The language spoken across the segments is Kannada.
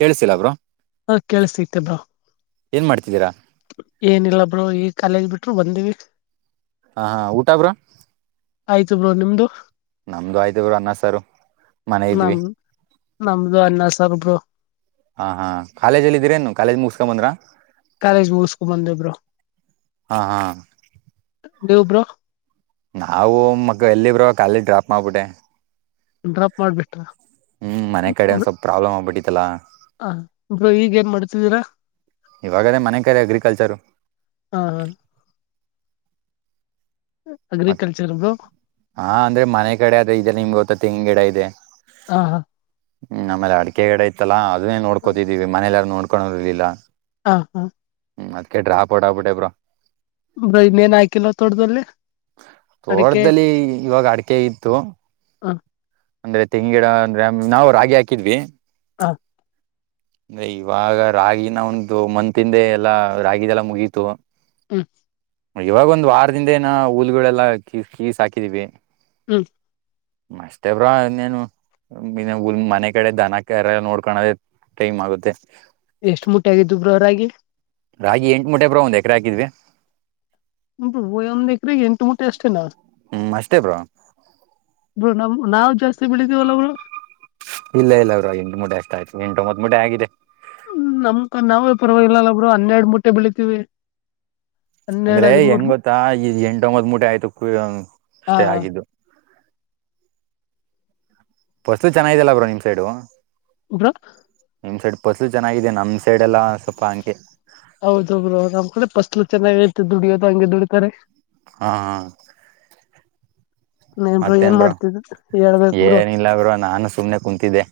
ಕೇಳಿಸ್ತಿಲ್ಲ ಬ್ರೋ. ಹಾ ಕೇಳಿಸ್ತಾ ಐತೆ ಬ್ರೋ. ಏನ್ ಮಾಡ್ತಿದ್ದೀರಾ. ಏನಿಲ್ಲ ಬ್ರೋ ಈ ಕಾಲೇಜ್ ಬಿಟ್ರು ಬಂದಿವಿ. ಹ ಹಾ ಊಟ ಬ್ರೋ. ಆಯ್ತು ಬ್ರೋ ನಿಮ್ದು ನಮ್ದು ಆಯ್ತವರು ಅನ್ನಸಾರ ಮನೆ ಇದ ಇದ್ವಿ ನಮ್ ನಮ್ದು ಅನ್ನ ಸಾರು ಬ್ರೋ ಹಾ ಹಾ ಕಾಲೇಜ್ಲ್ಲಿ ಇದೀರೇನು ಕಾಲೇಜ್ ಮುಗಸ್ಕೊ ಬಂದ್ರ ಕಾಲೇಜ ಮುಷ ಕುುಮಂದ ದೇಬ್ರೋ ಹಾ ಹಾ ದೇವಬ್ರ ನಾವು ಮಗ ಎಲ್ಲಿ ಬ್ರೋ ಕಾಲಿ ಡ್ರಾಪ್ ಮಾಡಬಿಟ್ಟೆ ಡ್ರಾಪ್ ಮಾಡ್ಬಿಟ್ರ ಹ್ಮ್ ಮನೆ ಕಡೆ ಒಂದ ಸ್ವಲ್ಪ ಪ್ರಾಬ್ಲಮ್ ಆಗ್ಬಿಟ್ಟಿ ಹ ಇರು ಈಗ ಏನ್ ಮಾಡ್ತಿದ್ದೀರಾ ಇವಾಗನೇ ಮನೆ ಕರೆ ಅಗ್ರಿಕಲ್ಚರು ಹ ಮತ್ತ ಅಗ್ರಿಕಲ್ಚರ್ ಬ್ರೋ ಹಾ ಅಂದ್ರೆ ಮನೆ ಕಡೆ ಅದ ಈದೆಲ್ಲ ನಿಮ್ಗೆ ಹೊತ್ತ ತೆಂಗ ಗಿಡ ಇದೆ ಹಾ ಹಾ ಹ್ಮ್ ಆಮೇಲೆ ಅಡಿಕೆಗಡೆ ಇಐತ್ತಲ್ಲ ಅದನ್ನೇ ನೋಡ್ಕೋತಿದೀವಿ ಮನೆಯಲ್ಲಾರು ನೋಡ್ಕೋ ಇರ್ಲಿಲ್ಲ ಹಾ ಹಾ ಹ್ಮ್ ಅದ್ ಡ್ರಾಪೋಡ್ಾಬಿಟ್ಟಬ್ರ ಬೈ ಮೇನ್ ಹಾಕಿಲ್ಲ ತೋಡ್ದಲ್ಲಿ ತೋಟದಲ್ಲಿ ಇವಾಗ ಅಡಕೆ ಇತ್ತು ಹ ಅಂದ್ರೆ ತೆಂಗ ಗಿಡ ಅಂದ್ರೆ ನಾವವು ರಾಗಿ ಹಾಕಿದ್ವಿ ಹಾ ಅಂದ ಇವಾಗ ರಾಗಿನ ಒಂದು ಮಂತಿಂದೆ ಎಲ್ಲಾ ರಾಗಿದೆಲ್ಲ ಮುಗೀತು ಹ್ಮ ಇವಾಗ ಒಂದ್ ವಾರದಿಂದ ಏನ ಹೂಲ್ಗಳೆಲ್ಲಾ ಕ ಕೀಸ್ ಹಾಕಿದಿವವಿ ಹ್ಮ್ ಅಷ್ಟೇ ಬ್ರೋ ನೀನು ಲ್ ಮನೆ ಕಡೆ ದನಕ್ಕೆಲ್ಲ ನೋಡ್ಕಳದ ಟೈಮ್ ಆಗುತ್ತೆ ಎಷ್ಟ್ ಮೂಟೆ ಆಗಿದ್ದು ಬ್ರೋ ರಾಗಿ ರಾಗಿ ಎಂಟು ಮುಟೆ ಬ್ರ ಒಂದು್ ಎಕ್ರೆ ಹಾಕಿದ್ವಿ ು ವಏನು್ ರೇ ಎಟು ಮಟೆ ಆಷ್ಟೆ ನ ಹ್ಮ್ ಅಷ್ಟೇ ಬ್ರಾ ನಮ ನಾವು ಜಾಸ್ತಿ ಬೆಳಿದೀವಲ್ಲ ಅವರು ಇಲ್ಲ ಇಲ್ಲ ಅವ ಎಂಟು ಮುಡಿ ಅಷ್ಟ ಆಯ್ತು ಎಂಟೊಂಬತ್ ಮುಡಿ ಆಗಿದೆ ಹ್ಮ ನಮ್ಕ ನಾವೇ ಪರವಾಗಿಲ್ಲಲ್ಲ ಬ್ರರು ಹನ್ನೆರಡು ಮುಟ್ಟೆ ಬೆಳಿತೀವಿ ಹನ್ನೆರಡ್ ಅಂದ್ರೆ ಹದಿಮೂರ್ ಹೆಂಗ್ ಗೊತ್ತಾ ಈ್ ಎಂಟ ಒಂಬತ್ ಮೂಟೆ ಆಯ್ತು ಹಾ ಅಷ್ಟೇ ಆಗಿದ್ದು ವಸ್ತುತಿ ಚೆನ್ನಾಗಲ್ಲ ಬ್ರೋ ನಿಮ್ ಸೈಡು ಬರ ಬಸ್ಲು ಚೆನ್ನಾಗಿದೆ ನಮ್ಮ ಸೈಡೆ ಎಲ್ಲ ಸ್ವಲ್ಪ ಅಂಕೆ ಹೌದ ಒಬ್ಬರು ನಮ್ ಕಡೆ ಫಸ್ಲು ಚೆನ್ನಾಗಿ ತ ದುಡಿಯೋದು ಹಂಗೆ ದುಡಿತಾರೆ ಹಾ ಹಾ ನೀನ್ರು ಏನ್ ಮತ್ತೇನ್ ಬ್ರೋ ಮಾಡ್ತಿದ ಹೇಳ್ಬೇಕ ಬರು ಏನಿಲ್ಲ ಬ್ರೋ ನಾನು ಸುಮ್ನೆ ಕುಂತಿದ್ದೆ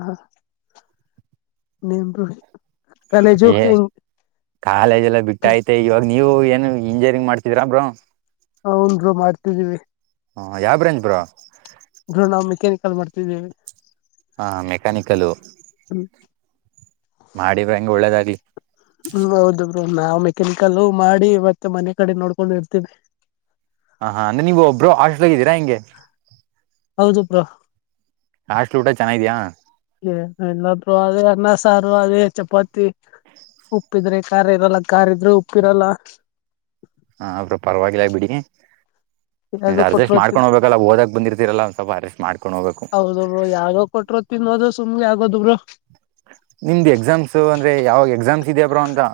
ಹಾ ನಿಮ್ ಬು. ಏ ಕಾಲೇಜ್ ಎಲ್ಲ ಬಿಟ್ಟೈತೆ ಇವಾಗ್ ನೀವು ಏನು ಇಂಜಿಯರಿಂಗ್ ಮಾಡ್ತಿದೀರಾ ಬ್ರೋ. ಹನ್ರು ಮಾಡ್ತಿದ್ದೀವಿ ಹ ಯಾವ ಬ್ರಾಂಚ್ ಬ್ರೋ ಬ್ರೋ ನಾವು ಮೆಕ್ಯಾನಿಕಲ್ ಮಾಡ್ತಿದ್ದೇವೆ ಹಾ ಮೆಕ್ಯಾನಿಕಲ್ಲ ಮಾಡಿದ್ರ ಹಂಗೆ ಒಳ್ಳೇದಾಗ್ಲಿ ಹ್ಮ ಹೌದು ಬ್ರ ನಾವು ಮೆಕ್ಯಾನಿಕಲ್ಲ ಮಾಡಿ ಇವತ್ತು ಮನೆ ಕಡೆ ನೋಡ್ಕೊಂಡು ಇರ್ತೇವಿ ಹಾ ಹಾ ಅಂದ್ರೆ ನೀವು್ ಒಬ್ಬರು ಹಾಸ್ಟೆಲ್ ಇದಿದ್ದೀರಾ ಹೆಂಗೆ ಹೌದು ಬ್ರಾ ಹಾಸ್ಟೆಲ್ ಊಟ ಚೆನ್ನ ಇದ್ಯಾಾ ಇಲ್ಲಾ ಬ್ರೋ ಅದೇ ಅನ್ನ ಸಾರು ಅದೆ ಚಪಾತಿ ಉಪ್ಪಿದ್ರೆ ಕಾರ ಇರಲ್ಲ ಕಾರ ಇದ್ರೆ ಉಪ್ಪಿರಲ್ಲ ಹಾ ಬ್ರೋ ಪರವಾಗಿಲ್ಲ ಬಿಡಿ ಯಾವ್ದೋ ಅರ್ಜಸ್ಟ್ ಕೊಟ್ರೋ ತಿನ್ ಮಾಡ್ಕೊಂಡ್ ಹೋಗ್ಬೇಕಲ್ಲ ಓದಕ್ ಬಂದಿರ್ ದಿರಲ್ಲ ಒಂದ್ ಸ್ವಲ್ಪ ಅರೇಸ್ ಮಾಡ್ ಹೌದು ಬ್ರೂ ಯಾರೋ ಕೊಟ್ಟಿರೋದು ತಿನ್ನೋದು ಸುಮ್ಮನೆ ಆಗೋದು ಬ್ರೊ. ನಿಮ್ದು ಎಕ್ಸಾಮ್ಸು ಅಂದ್ರೆ ಯಾವಾಗ ಎಕ್ಸಾಮ್ಸ್ ಇದೆಯ ಬ್ರೋ ಅಂತ.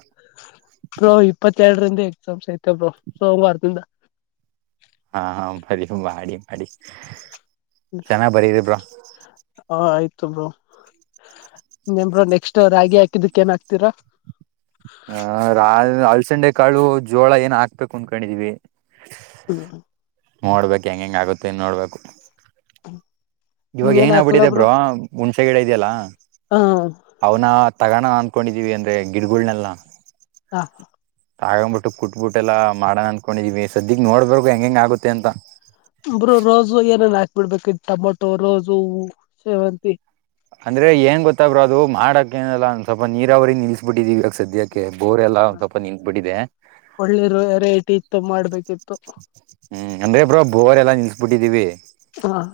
ಬ್ರೋ ಇಪ್ಪತ್ತೆರ್ಡ್ರಿಂದ ಎಕ್ಸಾಮ್ಸ್ ಐತೆ ಬ್ರೋ ಸೋಮ್ವಾರ್ದಿಂದ. ಹಾಂ ಬರಿ ಮಾಡಿ ಮಾಡಿ. ಚೆನ್ನಾಗ್ ಬರೀರಿ ಬ್ರೊ. ತು ಬ್ರೊ ಇನ್ನೇನ್ ಬ್ರೊ ನೆಕ್ಸ್ಟ್ ರಾಗಿ ಹಾಕಿದಕ್ ಏನ್ ಹಾಕ್ತೀರಾ. ಹ ರ ಅಳ್ಸಂಡೆ ಕಾಳು ಜೋಳ ಏನ ಹಾಕ್ಬೇಕು ಅಂಕೊಂಡಿದೀವಿ. ಹ್ಮ್ ನೋಡ್ಬೇಕ್ ಹೆಂಗ್ ಹೆಂಗ್ ಆಗುತ್ತೆ ಅಂತ್ ನೋಡ್ಬೇಕು. ಹ್ಮ್ ಇವಾಗ ಏನ್ ಆಗ್ಬಿಟ್ಟಿದೆ ಬ್ರೋ ಮುುಣ್ಸೆ ಗಿಡ ಇದ್ಯಲ್ಲ ಹ ಅವ್ನ ತಗಣ ಅಂಕೊಂಡಿದೀವಿ ಅಂದ್ರೆ ಗಿಡ್ಗುಳ್ನೆಲ್ಲ. ಹಾ ತಗಂ ಬುಟ್ಟು ಕುಟ್ಬುಟ್ಟೆಲ್ಲ ಎಲ್ಲ ಮಾಡನ್ ಅನ್ಕೊಂಡಿದಿವಿ ಸದ್ಯಗ್ ನೋಡ್ಬೇಕು ಹೆಂಗ್ ಹೆಂಗ್ ಆಗುತ್ತೆ ಅಂತ. ಬಿಡ್ಬೇಕಿತ್ ಟೊಮೊಟೊ ರೋಸು ಸೇವಂತಿ. ಅಂದ್ರೆ ಏನ್ ಗೊತ್ತಾ ಬ್ರೊ ಅದು ಮಾಡಕೆನಿಲ್ಲ ಸ್ವಲ್ಪ ನೀರಾವರಿ ನಿಲ್ಸ್ಬಿಟ್ಟಿದೀವಿ ಇವಾಗ ಸದ್ಯಕ್ಕೆ. ಬೋರೆಲ್ಲ ಒಂದ್ ಸ್ವಪ ನಿಂತ ಬಿಟ್ಟಿದೆ. ಒಳ್ಳೆ ರೇಟ್ ಇತ್ತು ಮಾಡ್ಬೇಕಿತ್ತು ಹ್ಮ್ ಅಂದ್ರೆ ಬ್ರೋ ಬೋರ್ರೆ ಎಲ್ಲಾ ನಿಲ್ಸ್ಬಿಟ್ಟಿದೀವಿ. ಹ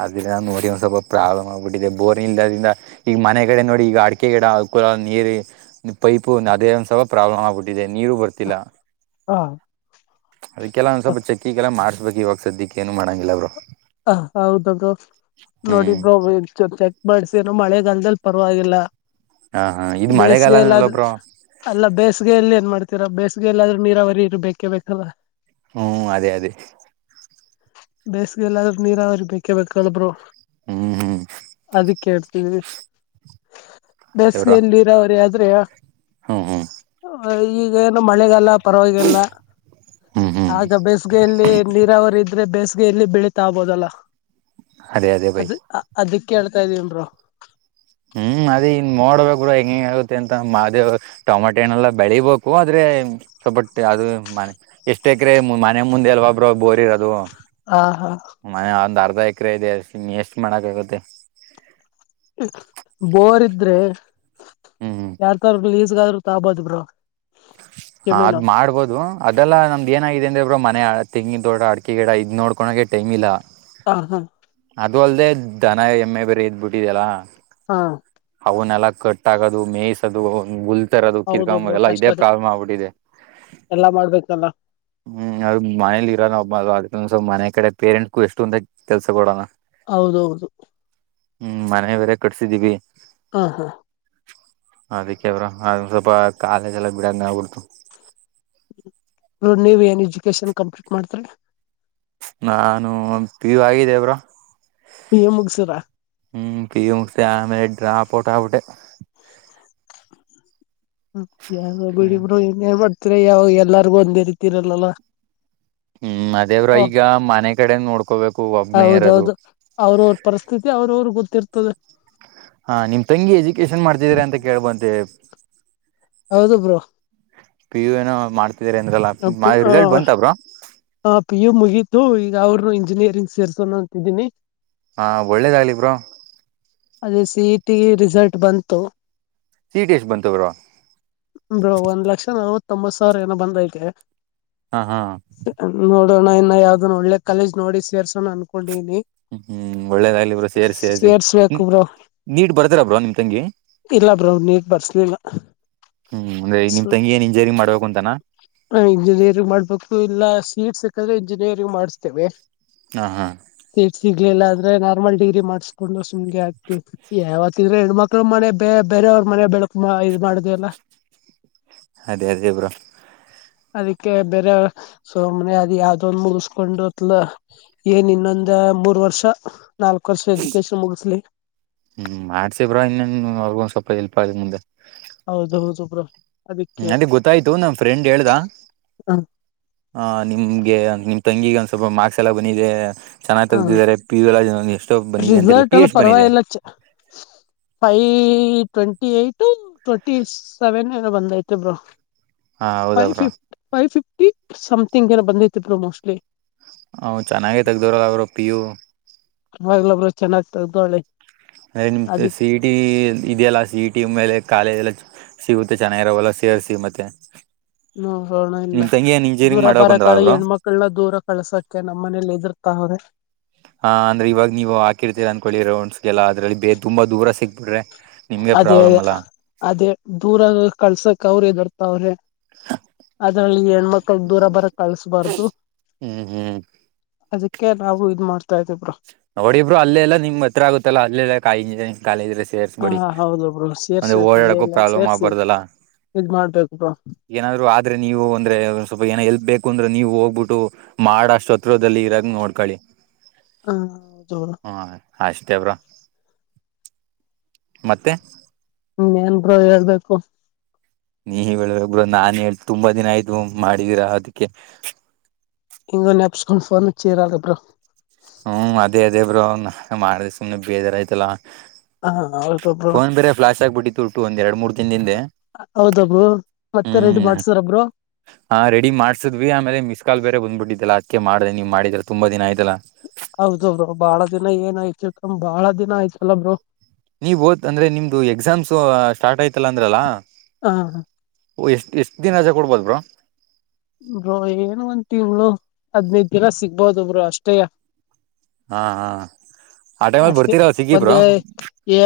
ಆ ಗಿಡ ನೋಡಿ ಒಂದ್ ಸ್ವಲ್ಪ ಪ್ರಾಬ್ಲಮ್ ಆಗ್ಬಿಟ್ಟಿದೆ ಬೋರ್ಂಗ್ ಇಲ್ಲದ್ರಿಂದ ಈಗ್ ಮನೆ ಕಡೆ ನೋಡಿ ಈಗ ಅಡ್ಕೆ ಗಿಡ. ಆ ನೀರಿ ಪೈಪು ಅದೇ ಒಂದ್ಸಲ ಪ್ರಾಬ್ಲಮ್ ಆಗ್ಬಿಟ್ಟಿದೆ ನೀರು ಬರ್ತಿಲ್ಲ. ಹ ಅದಕ್ಕೆಲ್ಲ ಒಂದ ಸ್ವಲ್ಪ ಚೆಕಿಂಗ್ ಕೆಲ್ಲ ಮಾಡ್ಸ್ಬೇಕ್ ಇವಾಗ ಸದ್ದಿಕ್ ಏನು ಮಾಡಂಗಿಲ್ಲ ಬ್ರೊ. ಹ ಹೌದು ಬ್ರೊ ನೋಡಿ ಹ್ಮ್ ಬ್ರೊ ಚಾ ಚ. ಬಡ್ಸೆನು ಮಳೆಗಲ್ದಾಲ್ ಪರ್ವಾಗಿಲ್ಲ. ಹಾ ಹಾ ಇದು ಮಳೆಗಾಲನಲ್ಲ ಬೇಸ್ಗೆಯಲ್ಲಾದ್ರೆ ಬ್ರೋ ಅಲ್ಲ ಬೇಸ್ಗೆಯಲ್ ಏನ್ ಮಾಡ್ತ ತಿರ ಬೇಸ್ಗೆಲ್ಲಾದ್ರೆ ನೀರಾವರಿ ಇರ್ಬೇಕೇ ಬೇಕಲ್ಲ. ಹು ಅದೇ ಅದೇ. ಬೇಸ್ಗೆ ಎಲ್ಲಾದ್ರೆ ನೀರಾವರಿ ಬೇಕೇ ಬೇಕಲ್ ಬ್ರೊ ಹ್ಮ್ ಹ್ಮ್ ಅದಿಕ್ ಕೇಳ್ತೀವಿರಿ ಬೆಸ್ಗೆ ಎಲ್ ನೀರಾವರಿ ಆದ್ರೆ. ಹು ಹು ಆ ಈಗ ಏನು ಮಳೆಗಲ್ಲ ಪರ್ವಾಗಿಲ್ಲ ಹ್ಮ್ ಹ್ಮ್ ಆಗ ಬೇಸ್ಗೆಯಲ್ಲಿ ನೀರಾವರಿ ಇದ್ರೆ ಬೇಸ್ಗೆಯಲ್ಲಿ ಬೆಳೆ ತ್ತ ಬೋದಲ್ಲ ಅದೇ ಅದೇ ಬೈ ಅದ್ ಅದಕ್ ಕೇಳ್ತಾ ಇದ್ದೀನ್ ಬ್ರೊ. ಹ್ಮ್ ಅದೇ ಇನ್ ನೋಡ್ಬೇಕ್ ಬ್ರೊ ಹೆಂಗ್ ಹೆಂಗ್ ಆಗುತ್ತೆ ಅಂತ ಮಾದೇ ಟೊಮಾಟೆಣ್ಣ ನೆಲ್ಲಾ ಬೆಳಿಬೇಕು ಆದ್ರೆ. ಏ ಸೊಬಟ್ಟೆ ಅದು ಮ ಎಷ್ಟ ಎಕ್ರೆ ಮನೆ ಮುಂದೆ ಅಲ್ವಾ ಬ್ರೊ ಬೋರ್ ಇರೋದು. ಹಾ, ಹಾ- ಕ್ರ ಇದೆ ಅ [unintelligible] ಎಷ್ಟ್ ಮಾಡಕಗತ್ತೆ. ಬೋರ್ ಇದ್ರೆ, ಹ್ಮ್ ಹ್ಮ್ ಯಾರ್ದಾದರರಲೀಸ್ಗ ಆದ್ರುರು ತಬೋದು ಬ್ರೋ., - ಹಾಗ ಮಾಡ್ಬೋದು ಅದೆಲ್ಲಾ ನಮ್ದ ಏನಾಗಿದೆ, ಇನ್ನೇನ್ ಬ್ರೊ ಮನೆ ತೆಂಗಿನ ತೋಟ ಅಡ್ಕೆ ಗಿಡ ಇದ್ ನೋಡ್ಕೊಳೋಕೆ ಟೈಮ್ ಇಲ್ಲ. ಹ ಹಾ ಅದು ಅಲ್ಲದೆ ದನ ಎಮ್ಮೆ ಬೇರಿ ಇದ್ಬುಟ್ಟಿದ್ಯಲ್ಲ. ಹಾ ಫೋನ್ ಎಲ್ಲಾ ಕಟ್ ಆಗದು ಮೇಯ್ಸದು ಉಲ್ ತರದು ಕಿರ್ಕ ಹೌದು ಬ್ರೋ ಎಲ್ಲ ಇದೇ ಕಷ್ಟನೇ ಪ್ರಾಬ್ಲಮ್ ಆಗ್ಬಿಟ್ಟಿದೆ. ಎಲ್ಲಾ ಮಾಡ್ಬೇಕಲ್ಲ ಹ್ಮ್ ಅದು ಮನೇಲಿ ಇರೋನ್ ಒಬ್ಬುನಲ್ಲ ಅದ್ ಸುಮ್ ಸುಮ್ ಮನೆ ಕಡೆ ಪೇರೆಂಟ್ಗು ಎಷ್ಟು ಅಂತ ಕೆಲ್ಸ ಕೊಡಣ. ಹೌದು ಹೌದು ಹ್ಮ್ ಮನೆ ಬೇರೆ ಕಟ್ಸಿದೀವಿ. ಹಾ, ಹಾ,, - ಅದಕ್ಕೆ ಬ್ರೋ ಅದ ಸ್ವಲ್ಪ ಕಾಲೇಜ್ ಎಲ್ಲ ಬಿಡದು ನಾವು. ಅದು ನೀವ ಎನ್ ಎಜುಕೇಶನ್ ಕಂಪ್ಲೀಟ್ ಮಾಡಿದ್ರಿ. - ನಾನು ಪಿ, ಯು ಆಗಿದೆ ಬ್ರೋ., - ಪ ಎ ಮುಗಸರಾ [unintelligible] ಹ್ಮ್, ಪಿ, ಯು ಆದಮೇಲೆಡ್ರಾಪೌಟಾಗಬಿಟ್ಟೆ. ಹ್ಮ್ ಇರ್ಲಿಬಿಡುಇನ್ನೇನ್ ಮಾಡ್ತೀರ ಯಾವ ಎಲ್ಲಾರ್ಗು ಒಂದೇ ರೀತಿಇರಲ್ಲಲ್ಲಾ. ಹ್ಮ್ ಅದೇ ಬ್ರೋ ಹ [inaudible] ಈಗ ಮನೆ ಕಡೆ ನೋಡ್ಕೋಬೇಕು ಒಬ್ನೇ ಇರೋದು ಹೌದೌದು, ಅವ್ರ ಅವರ ಪರಿಸ್ಥಿತಿ ಅವರು ಗೊತ್ತಿರ್ತದೆ. ಹಾ, ನಿಮ್ ತಂಗಿ ಎಜುಕೇಶನ್ ಮಾಡ್ತಿದರೆ ಅಂತ ಕೇಳ್ಬಂದ. ಹೌದು ಬ್ರೋ, ಪಿ, ಯುಏನೋ ಮಾಡ್ತ ಪಿ, ಯು ಮುಗೀತು ಈಗ ಅವ್ರನು ಇಂಜಿನಿಯರಿಂಗ್, - ಸೇರ್ಸೋಣ ಅಂತಿದ್ದೀನಿ. ಹಾ, ಒಳ್ಳೇದಾಗ್ಲಿ ಬ್ರೋ. ಅದೇ ಸಿ, ಇ, ಟಿ ರಿಸಲ್ಟ್ ಬಂತು. ಸಿಟಿ ಎಷ್ಟ್ ಬಂತು ಬ್ರೋ - ಒಂದ್ ಲಕ್ಷ ನಲ್ವತ್ತೊಂಬತ್ ಸಾವಿರ ಏನೋ ಬಂದೈತೆ. ಹಾ ಹಾ ನೋಡೋಣ ಇನ್ನ ಯಾವ್ದನ ಒಳ್ಳೆ ಕಾಲೇಜ್ ನೋಡಿ ಸೇರ್ಸೋಣ ಅನ್ಕೊಂಡನಿ. - ಹ್ಮ್, ಒಳ್ಳೇದಾಗ್ಲಿ ಬ್ರೋ ಸೇರ್ ಸೇರ್ಸಿ. ಸೇರ್ಸ್ಬೇಕು ಬ್ರೋ ನೀಟ್ ಬರ್ದರ ಬ್ರೋನಿಮ್ ತಂಗಿ. ಇಲ್ಲ ಬ್ರೋ ನೀಟ್ ಬರ್ಸ್ಲಿಲ್ಲ ಹ್ಮ್, ಅಂದ್ರೆ ನಿಮ್ ತಂಗಿ ಇಂಜಿನಿಯರಿಂಗ್ ಮಾಡ್ಬೇಕು ಅಂತನಾ., - ಹ, ಇಂಜಿನಿಯರಿಂಗ್ ಮಾಡ್ಬೇಕು ಇಲ್ಲ ಸೀಟ್ ಸಿಕ್ಕಿದ್ರೆ ಇಂಜಿನಿಯರಿಂಗ್ ಮಾಡಸ್ತೇವೆ. ಹಾ, ಹಾ ಇಲ್ಲ ಅಂದ್ರೆ ನಾರ್ಮಲ್ ಡಿಗ್ರಿ ಮಾಡಸ್ಕೊಂಡು ಸುಮ್ಗೆ ಆಗ್ತು ಯಾವತಿದ್ರು ಹೆಣ್ಮಕ್ಳು ಮನೆ ಬೇರೆ ಮನೆಬೆಳಕು ಇದ್ ಮಾಡುದು ಅಲ್ಲ, ಅದೇ- ಅದೇ ಬ್ರೋ, ಅದಕ್ಕೆ ಬೇರೆ ಸುಮ್ನೆ ಅದ ಯಾವ್ದೋಂದು ಮುಗಸ್ಕೊಂಡುತ್ಲ ಏನ್ ಇನ್ನೊಂದು ಮೂರು ವರ್ಷ ನಾಲ್ಕ್ ವರ್ಷ ಎಜುಕೇಶನ್ ಮುಗಿಸ್ಲಿ ಹ್ಮ್, ಮಾಡಸಿಬ್ರೋ ಇನ್ನೊನಸ್ವಲ್ಪ ಎಲ್ಪ್ ಅಗ್ಲಿ ಮುಂದೆ. ಹೌದು, ಹೌದು ಬ್ರೋ ಹ್ಮ, ಅದಕ್ಕೆ ನನಗೆ ಗೊತ್ತಾಯ್ತು. ನಮ ಫ್ರೆಂಡ್ ಹೇಳ್ದ ಹ ಆ ನಿಮ್ಗೆ ನಿಮ ತಂಗಿಗೆ ಒಂದು ಸ್ವಲ್ಪ ಮಾರ್ಕ್ಸ್ ಎಲ್ಲ ಬಂದಿದೆ. ಚೆನ್ನಾಗ್ ಹ ತೆಗ್ದಿದ್ದಾರೆ ಪಿ, ಯುಎಷ್ಟೋ ಬಂದಿದೆ ಅಂತಲ್ಲ ರಿಸಲ್ಟ್ ಪೀಎಷ್ಟ್ ಬಂದಿದೆ. Five twenty eight, twenty seven ಏನೋ ಬಂದೈತಿ ಬ್ರೋ ಹಾ ಹೌದಾ five bro fifty, five fifty something ಏನೋ ಬಂದೈತೆಬ್ರೋ ಮೋಸ್ಟ್ಲಿ. ಅವ ಚೆನ್ನಾಗೆ ತಗೆದಿದಾರು ಪಿ ಯು [unintelligible] ಯವಗಲೂ ಬ್ರೆಶ್ ಚೆನ್ನಾಗಿ ತೊಳ್ಕೊಳ್ಳಿ. [unintelligible] ಟೆಂತ್ ಸಿಡಿ ಮ ಇದೆಯಲ್ಲಾ ಸಿಟಿ ಮೇಲೆ ಕಾಲೇಜ್ ಎಲ್ಲ [unintelligible] ಸಿಗುತ್ತೆ ಚೆನ್ನಾಗಿರಾವಲ್ಲ ಸೇರ್ಸಿ ಮತ್ತೆ. [unintelligible] ನೋಡೋಣ. ಇಲ್ಲ ನಿಮ್ಮ ತಂಗಿ ಏನು ದೂರ ಇಂಜಿನಿಯರಿಂಗ್ ಬರ ಮಾಡೋಕಂದ್ರ ಕಳ ಬ್ರೋ ಹೆಣ್ಮಕ್ಕಳನ್ನದೂರ ಕಳ್ಸಕ್ಕೆ ನಮ್ಮ ಮನೇಲಿ ಇದ ರ್ತ ಹ [inaudible] ಹ ಅಂದ್ರೆ ಇವಾಗ ನೀವು ಹಾಕಿರ್ತೀರ ಅನ್ಕೊಳ್ಳಿ ಬ್ರೋ ಒನ್ಸಲ್ಅದ್ರಲ್ಲಿ ಬ ತುಂಬಾ ದೂರ ಸಿಕ್ಬಿಟ್ರೆ, ನಿಮಗೆ ಅದು ಪ್ರಾಬ್ಲಮ್ ಅದೇ ಅಲ್ಲ -ಅದೇ ದೂರಕಳ್ಸಕ್ ಅವ್ರ ಹೆದುರ್ತಾವ್ರೆ. - ಅದ್ರಲ್ಲಿ ಹೆಣ್ಮಕ್ಳನ ದೂರ ಬರ ಕಳಸ್ಬಾರ್ದ ಹ್ಞೂ ಹ್ಞೂ ಅದಕ್ಕೆ ಅಕ ನಾವು ಇದ್ ಮಾಡ್ತಾ ಇದ್ದೀಬ್ರರು [unintelligible] ಅವರಿಬ್ರು ಅಲ್ಲೆಲ್ಲ ನಿಮ್ ಹತ್ರ ಆಗುತ್ತಲ್ಲ ಅಲ್ಲೆಲ್ಲ ಇಂಜಿನಿಯರಿಂಗ್ ಕಾಲೇಜ ಲೆಸಿಂದ. ಹಾ ಸೇರ್ಸ್ಬೇಡಿ ಹೌದು ಬ್ರೋ ಅಂದೆ ಸೇರ್ಸ್ಬೇಕು ಅಲ್ಲೇ ಓಡಾಡಕೂ ಎಲ್ಲ ಪ್ರಾಬ್ಲಮ್ ಸೇರ್ಸಿ ಆಗ್ಬಾರ್ದಲ್ಲ. ಇದ್ ಮಾಡ್ಬೇಕು ಬ್ರೋ ಏನಾದ್ರು ಆದ್ರೆ ನೀವು ಅಂದ್ರೆ ಸ್ವಲ್ಪ ಏನ ಎಲ್ಪ್, ಬೇಕು ಅಂದ್ರೆ ನೀವ್ ಹೋಗ್ಬಿಟ್ಟು ಮಾಡ ಶತ್ದಲ್ಲಿ [unintelligible] ಇರಾಂಗ ನೋಡ್ಕೊಳ್ಳಿ. - ಆ ತೋಗೋ [unintelligible] ಅಷ್ಟೇ ಬ್ರೋ ಮತ್ತೆ. [unintelligible] ಹೂ ಏನ್ ಬ್ರೋ ಹೇಳ್ಬೇಕು. [unintelligible] ನೀ ಹೇಳದರೀ ಬ್ರೋ ನಾನೇ ತುಂಬಾ ದಿನ ಆಯ್ತು ಮಾಡಿದೀರಾ ಅದಕ್ಕೆ. [unintelligible] ನೀವೇ ನೆನಪಿಸಿಕೊಂಡು ಫೋನ್ ಹಚ್ಚಿದೀರ ಬ್ರೋ. ಹೂ ಅದೇ ಅದೇ ಬ್ರೋ ಮಾಡದರ ಸುಮ್ನೆ ಬೇಜಾರ ಆಯ್ತಲ್ಲಾ? ಹ ಹೌದು [unintelligible] ಬ್ರೋ ಫೋನ್ ಬೇರೆ ಫ್ಲಾಶ್ ಆಗ್ಬಿಟ್ಟಿತ್ತು ಉಟು ಒಂದ್ ಎರಡ್ ಮೂರ್ ದಿನದ ಹಿಂದೆ. [unintelligible] ಹೌದ ಬ್ರೋ ಮತ್ತೆ ರೆಡೀ ಮಾಡ್ಸಿದ್ರ ಬ್ರೋ? [unintelligible] ಆ ರೆಡಿ ಮಾಡ್ಸದ್ವಿ ಆಮೇಲೆ ಮಿಸ್ ಕಾಲ್ ಬೇರೆ ಬಂದ್ಬಿಟ್ಟಿತ ಅದಕ್ಕೆ, [unintelligible] ಇಲ್ಲ ಅದಕ್ಕೆ ಮಾಡಿದೆ ನೀವ ಮಾಡಿದ್ರೆ ತುಂಬಾ ದಿನ ಆಯ್ತಲ? [unintelligible] ಹೌದು ಬ್ರೋ ಬಾಳ ದಿನ ಏನಯ್ತು ಬಾಳ ದಿನ ಆಯ್ತಲ ಬ್ರೋ? [unintelligible] ನೀವ್ ಓದ್ ಅಂದ್ರೆ ನಿಮ್ದು ಎಕ್ಸಾಮ್ಸ್ ಸ್ಟಾರ್ಟ್ ಆಯ್ತಲ್ಲ ಅಂದ್ರಲ್ಲಾ? [unintelligible] ಹಾ [unintelligible] ಓ ಎಷ್ಟ ಎಷ್ಟ ದಿನ ರಜ ಕೊಡ್ಬೋದ ಬ್ರೋ? [unintelligible] ಬ್ರೋ ಏನು ಒಂದ ತಿಂಗಳು ಹದ್ನೈದು ದಿನ ಸಿಗ್ಬೋದು ಬ್ರೋ ಅಷ್ಟೇಯಾ? [unintelligible] ಹಾ ಹಾ [unintelligible] ಅಷ್ಟೇ ಬರ್ತೀರಲ್ಲ ಸಿಗಿ ಒಂದ ಬ್ರೋ ಯ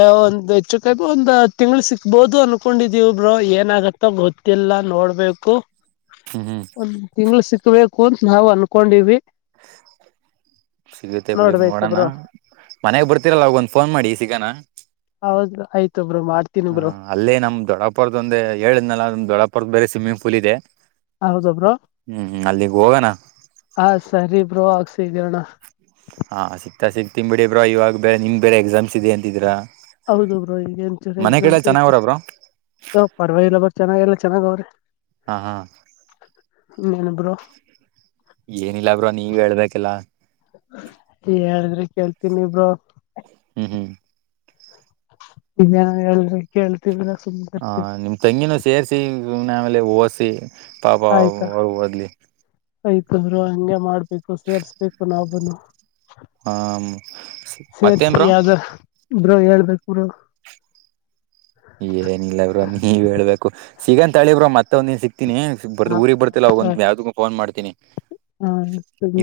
ಹೆಚ್ಚುಕಮ್ಮಿ ಒಂದ್ ಹತ್ತ ತಿಂಗಳ ಸಿಕ್ [unintelligible] ಬೋದು ಅನ್ಕೊಂಡಿದೀವಿ ಬ್ರೋ ಏನಾಗತ್ತೋ ಗೊತ್ತಿಲ್ಲ ನೋಡ್ಬೇಕು. [unintelligible] ಹ್ಮ್ ಹ್ಮ್ ಒಂದ್ ತಿಂಗಳ ಸಿಕ್ಬೇಕು ಅಂತ ನಾವು ಅನ್ಕೊಂಡಿವಿ. [unintelligible] ಸಿಗುತ್ತೆ ಬಿಡಿ ನೋಡ್ಬೇಕು ನೋಡೋಣ? ಬ್ರೋ [unintelligible] ಮನೆಗ ಬರ್ತಿರಲ್ಲ ಅವಾಗ ಒಂದ ಫೋನ್ ಮಾಡಿ ಸಿಗಾನ. [unintelligible] ಹೌದು ಆಯ್ತು ಬ್ರೋ ಮಾಡ್ತೀನಿ ಹ ಬ್ರೋ ಅಲ್ಲೇ ನಮ್ಮ ದೊಡ್ಡಪ್ಪರದ ಒಂದ ಹೇಳಿದ್ನಲ್ಲ ನಮ್ಮ ದೊಡ್ಡಪ್ಪರದ ಬೇರೆ ಸ್ವಿಮ್ಮಿಂಗ್ ಪೂಲ್ ಇದೆ. [unintelligible] ಹೌದು ಬ್ರೋ ಹ್ಮ್ ಅಲ್ಲಿಗ್ ಹೋಗೋಣ ಹ ಸರಿ ಬ್ರೋ ಸಿಗತನೇ ಅಣ್ಣ? [unintelligible] ಹಾ ಸಿಗ್ತ ಸಿಕ್ತಿನ ಬಿಡಿ ಬ್ರೋ ಇವಾಗ ಬೇರೆ ನಿಮ್ಮ ಬೇರೆ ಎಕ್ಸಾಮ್ಸ್ ಇದೆ ಅಂತಿದ್ರಾ? [unintelligible] ಹೌದು ಬ್ರೋ ಈಗ ಏನ್ ಚಲೋ ಎಕ್ಸಾಮ್ಸ್ ಐತೆ ಚೆನ್ನಾಗವ್ರ ಬ್ರೋ ಪರ್ವಾಗ ಇಲ್ಲ ಬ ಚೆನ್ನಾಗಲ್ಲ [unintelligible] ಚೆನ್ನಾಗ ಅವರೇ [unintelligible] ಹಾ ಹಾ [unintelligible] ನೀನು ಬ್ರೋ? [unintelligible] ಏನಿಲ್ಲ ಬ್ರೋ ನೀವೇ ಹೇಳ್ಬೇಕ ಎಲ್ಲಾ? [unintelligible] ಹೇಳಿದ್ರೆ ಕೇಳ್ತೀನಿ ಬ್ರೋ? [unintelligible] ಹೂ [unintelligible] ನಿಜಾ ಹೇಳಿದರ ಕೇಳ್ತಿ ಬ್ರೋ? [unintelligible] ಆ ನಿಮ್ಮ ತಂಗಿನೂ ಸೇರ್ಸಿ ನವ ಅಲ್ಲಿ ಓದಸಿ. [unintelligible] ಪಾಪಾ ಅವರ ಮಗಾ ಓದಲಿ. [unintelligible] ಆಯ್ತ ಅವರು ಹಂಗೆ ಮಾಡ್ಬೇಕು ಸೇರ್ಸ್ಬೇಕು ನಾವು ನು [unintelligible] ಹ ಮತ್ತೇನ್ರಿ ಬ್ರ ಹೇಳ್ಬೇಕುರು ಏನಿಲ್ಲ ಬ್ರೋ ನೀವ್ ಹೇಳ್ಬೇಕು ಸಿಗಂತ ತಳಿಬ್ರ ಮತ್ತೆ ಮತ್ತ ಒಂದನ್ ಸಿಕ್ತೀನಿ ಬರ್ ಹ ಊರಿಗೆಗ್ ಬರ್ತಿಲ್ಲ ಹ ಅವೋಗ ಯಾವ್ದ ಫೋನ್ ಮಾಡ್ತೀನಿ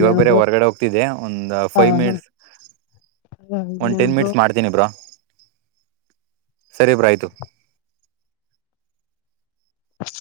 ಇವಾಗ ಬೇರೆ ಬ್ರೋ ಹೊರಗಡೆ ಹೋಗ್ತಿದ್ದೆ ಒಂದ ಹ ಫೈವ್ ಮಿನಿಟ್ [unintelligible] ಒಂದ ಇನ್ನೇನು ಟೆನ್ ಬ್ರೋ ಮಿನಿಟ್ಸ್ ಮಾಡ್ತೀನಿ ಬ್ರೋ [unintelligible] ಸರಿ ಬ್ರೋ ಆಯ್ತು. [unintelligible]